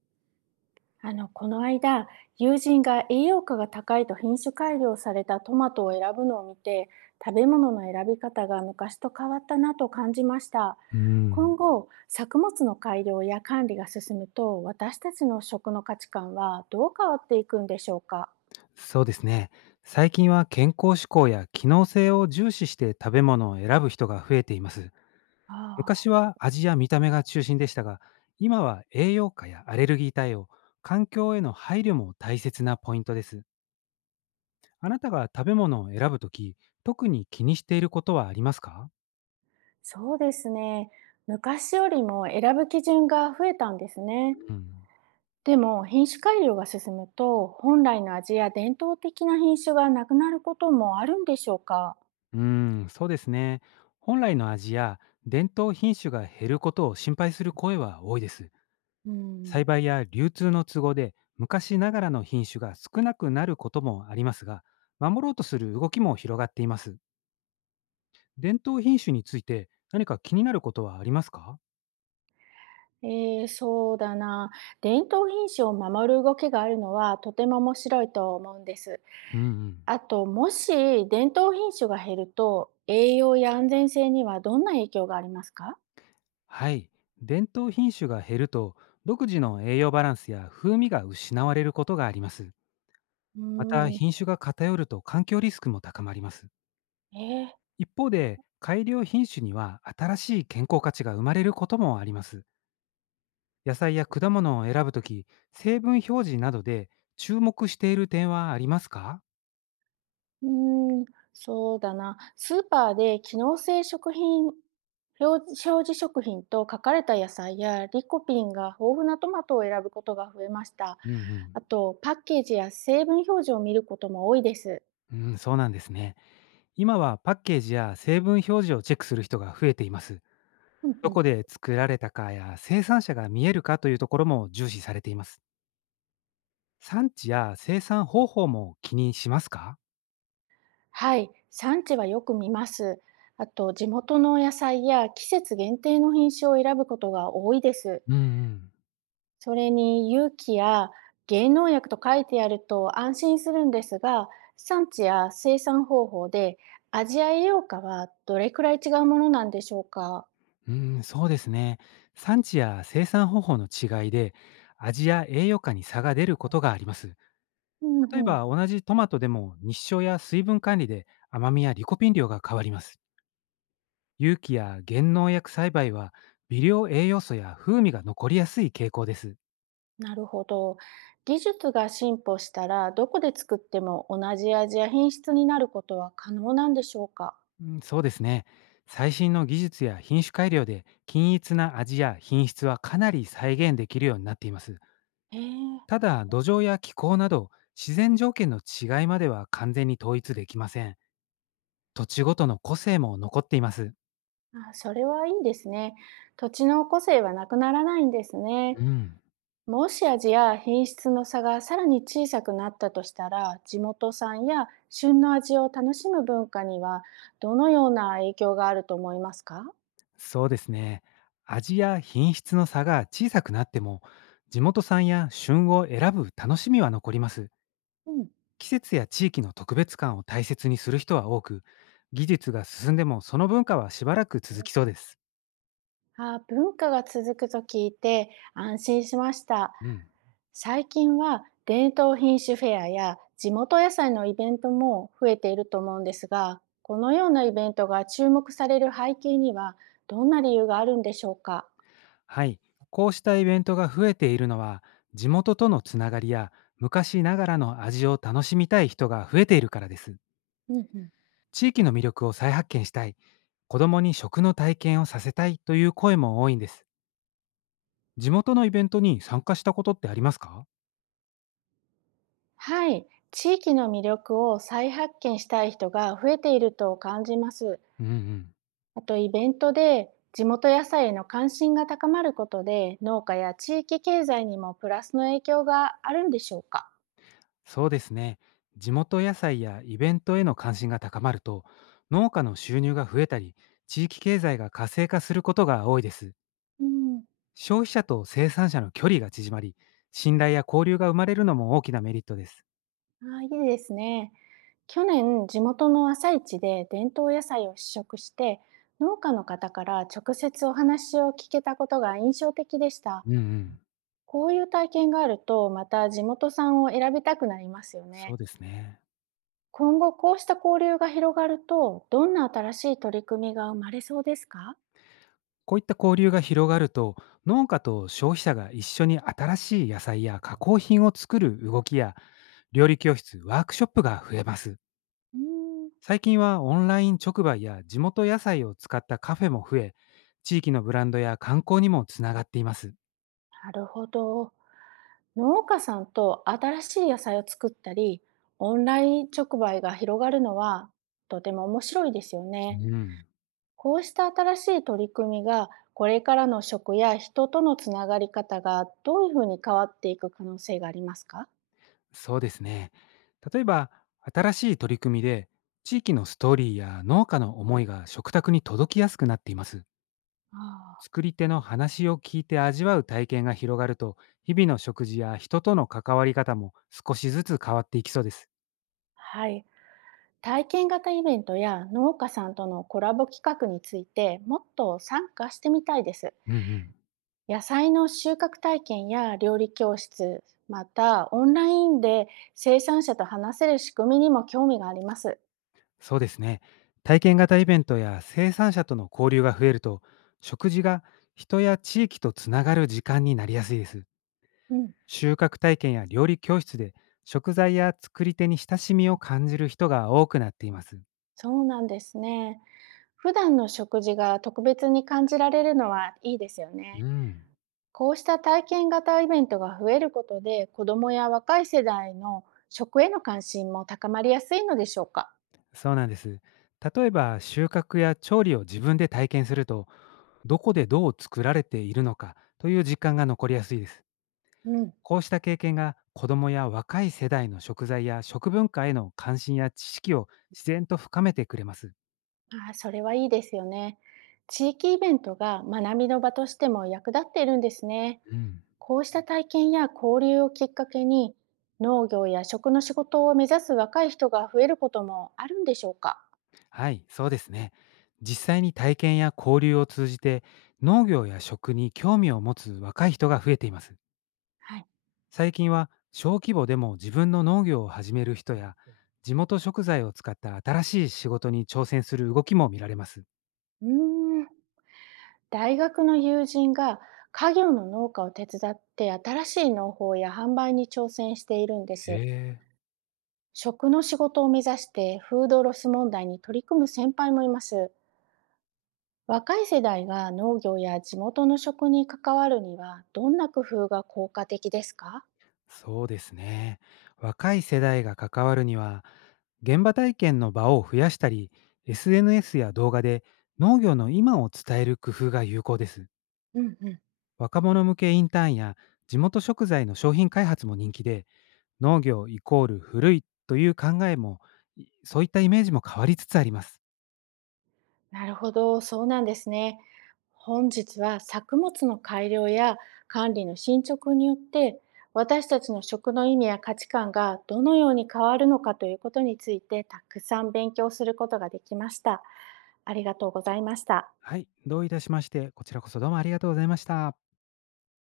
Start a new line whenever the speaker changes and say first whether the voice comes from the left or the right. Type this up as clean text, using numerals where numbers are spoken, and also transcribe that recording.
right: この間、友人が栄養価が高いと品種改良されたトマトを選ぶのを見て、食べ物の選び方が昔と変わったなと感じました。
left: うん、
right: 今後、作物の改良や管理が進むと、私たちの食の価値観はどう変わっていくんでしょうか？
left: そうですね。最近は健康志向や機能性を重視して食べ物を選ぶ人が増えています。
right: ああ、
left: 昔は味や見た目が中心でしたが、今は栄養価やアレルギー対応、環境への配慮も大切なポイントです。あなたが食べ物を選ぶとき、特に気にしていることはありますか？
right: そうですね。昔よりも選ぶ基準が増えたんですね。
left: うん、
right: でも品種改良が進むと本来の味や伝統的な品種がなくなることもあるんでしょうか？
left: うーそうですね。本来の味や伝統品種が減ることを心配する声は多いです。
right: うん、
left: 栽培や流通の都合で昔ながらの品種が少なくなることもありますが、守ろうとする動きも広がっています。伝統品種について何か気になることはありますか？
right: そうだな。伝統品種を守る動きがあるのはとても面白いと思うんです。
left: うんうん。
right: あと、もし伝統品種が減ると、栄養や安全性にはどんな影響がありますか？
left: はい。伝統品種が減ると、独自の栄養バランスや風味が失われることがあります。
right: う
left: また、
right: ーん、
left: 品種が偏ると環境リスクも高まります。
right: えー
left: 一方で、改良品種には新しい健康価値が生まれることもあります。野菜や果物を選ぶとき、成分表示などで注目している点はありますか？
right: うーん、そうだな。スーパーで機能性食品、表表示食品と書かれた野菜やリコピンが豊富なトマトを選ぶことが増えました。
left: うん
right: あと、パッケージや成分表示を見ることも多いです。
left: うん。うん、そうなんですね。今はパッケージや成分表示をチェックする人が増えています。
right: うん
left: ど
right: うん。
left: こで作られたかや生産者が見えるかというところも重視されています。産地や生産方法も気にしますか？
right: はい、産地はよく見ます。あと、地元の野菜や季節限定の品種を選ぶことが多いです。
left: うん
right: それに、有機や芸農薬と書いてあると安心するんですが、産地や生産方法で味や栄養価はどれくらい違うものなんでしょうか。
left: うん。うん、そうですね。産地や生産方法の違いで、味や栄養価に差が出ることがあります。
right: うん
left: 例え
right: うん、
left: ば同じトマトでも日照や水分管理で甘みやリコピン量が変わります。有機や減農薬栽培は微量栄養素や風味が残りやすい傾向です。
right: なるほど。技術が進歩したら、どこで作っても同じ味や品質になることは可能なんでしょうか。
left: うん、そうですね。最新の技術や品種改良で均一な味や品質はかなり再現できるようになっています。
right: へえ。
left: ただ土壌や気候など自然条件の違いまでは完全に統一できません。土地ごとの個性も残っています。
right: あ、それはいいですね。土地の個性はなくならないんですね。
left: うん。
right: もし味や品質の差がさらに小さくなったとしたら、地元産や旬の味を楽しむ文化にはどのような影響があると思いますか？
left: そうですね。味や品質の差が小さくなっても、地元産や旬を選ぶ楽しみは残ります。
right: うん。
left: 季節や地域の特別感を大切にする人は多く、技術が進んでもその文化はしばらく続きそうです。
right: あ、文化が続くと聞いて安心しました。
left: うん。
right: 最近は伝統品種フェアや地元野菜のイベントも増えていると思うんですが、このようなイベントが注目される背景にはどんな理由があるんでしょうか？
left: はい。こうしたイベントが増えているのは、地元とのつながりや昔ながらの味を楽しみたい人が増えているからです。
right: うんうん、
left: 地域の魅力を再発見したい、子供に食の体験をさせたいという声も多いんです。地元のイベントに参加したことってありますか？
right: はい、地域の魅力を再発見したい人が増えていると感じます。
left: うんうん。
right: あとイベントで地元野菜への関心が高まることで農家や地域経済にもプラスの影響があるんでしょうか？
left: そうですね。地元野菜やイベントへの関心が高まると、農家の収入が増えたり、地域経済が活性化することが多いです。
right: うん。
left: 消費者と生産者の距離が縮まり、信頼や交流が生まれるのも大きなメリットです。
right: ああ、いいですね。去年、地元の朝市で伝統野菜を試食して、農家の方から直接お話を聞けたことが印象的でした。
left: うんうん。
right: こういう体験があると、また地元産を選びたくなりますよね。
left: そうですね。
right: 今後、こうした交流が広がると、どんな新しい取り組みが生まれそうですか？
left: こういった交流が広がると、農家と消費者が一緒に新しい野菜や加工品を作る動きや、料理教室、ワークショップが増えます。
right: うーん
left: 最近はオンライン直売や地元野菜を使ったカフェも増え、地域のブランドや観光にもつながっています。
right: なるほど。農家さんと新しい野菜を作ったり、オンライン直売が広がるのはとても面白いですよ
left: う
right: ね。
left: ん。
right: こうした新しい取り組みが、これからの食や人とのつながり方がどういうふうに変わっていく可能性がありますか？
left: そうですね。例えば、新しい取り組みで、地域のストーリーや農家の思いが食卓に届きやすくなっています。
right: ああ、
left: 作り手の話を聞いて味わう体験が広がると、日々の食事や人との関わり方も少しずつ変わっていきそうです。
right: はい。体験型イベントや農家さんとのコラボ企画についてもっと参加してみたいです。
left: うんうん。
right: 野菜の収穫体験や料理教室、またオンラインで生産者と話せる仕組みにも興味があります。
left: そうですね。体験型イベントや生産者との交流が増えると、食事が人や地域とつながる時間になりやすいです。
right: うん、
left: 収穫体験や料理教室で食材や作り手に親しみを感じる人が多くなっています。
right: そうなんですね。普段の食事が特別に感じられるのはいいですよ
left: う
right: ね。
left: ん。
right: こうした体験型イベントが増えることで、子どもや若い世代の食への関心も高まりやすいのでしょうか。
left: そうなんです。例えば収穫や調理を自分で体験すると、どこでどう作られているのかという実感が残りやすいです。
right: うん、
left: こうした経験が子どもや若い世代の食材や食文化への関心や知識を自然と深めてくれます。
right: ああ、それはいいですよね。地域イベントが学びの場としても役立っているんですね。
left: うん。
right: こうした体験や交流をきっかけに、農業や食の仕事を目指す若い人が増えることもあるんでしょうか。
left: はい、そうですね。実際に体験や交流を通じて農業や食に興味を持つ若い人が増えています。
right: はい。
left: 最近は小規模でも自分の農業を始める人や地元食材を使った新しい仕事に挑戦する動きも見られます。
right: うーん。大学の友人が家業の農家を手伝って新しい農法や販売に挑戦しているんで
left: へ
right: す。
left: え。
right: 食の仕事を目指してフードロス問題に取り組む先輩もいます。若い世代が農業や地元の食に関わるにはどんな工夫が効果的ですか？
left: そうですね。若い世代が関わるには、現場体験の場を増やしたり、SNS や動画で農業の今を伝える工夫が有効です。
right: うんうん、
left: 若者向けインターンや地元食材の商品開発も人気で、農業イコール古いという考えも、そういったイメージも変わりつつあります。
right: なるほど、そうなんですね。本日は作物の改良や管理の進捗によって私たちの食の意味や価値観がどのように変わるのかということについてたくさん勉強することができました。ありがとうございました。
left: はい、どういたしまして、こちらこそどうもありがとうございました。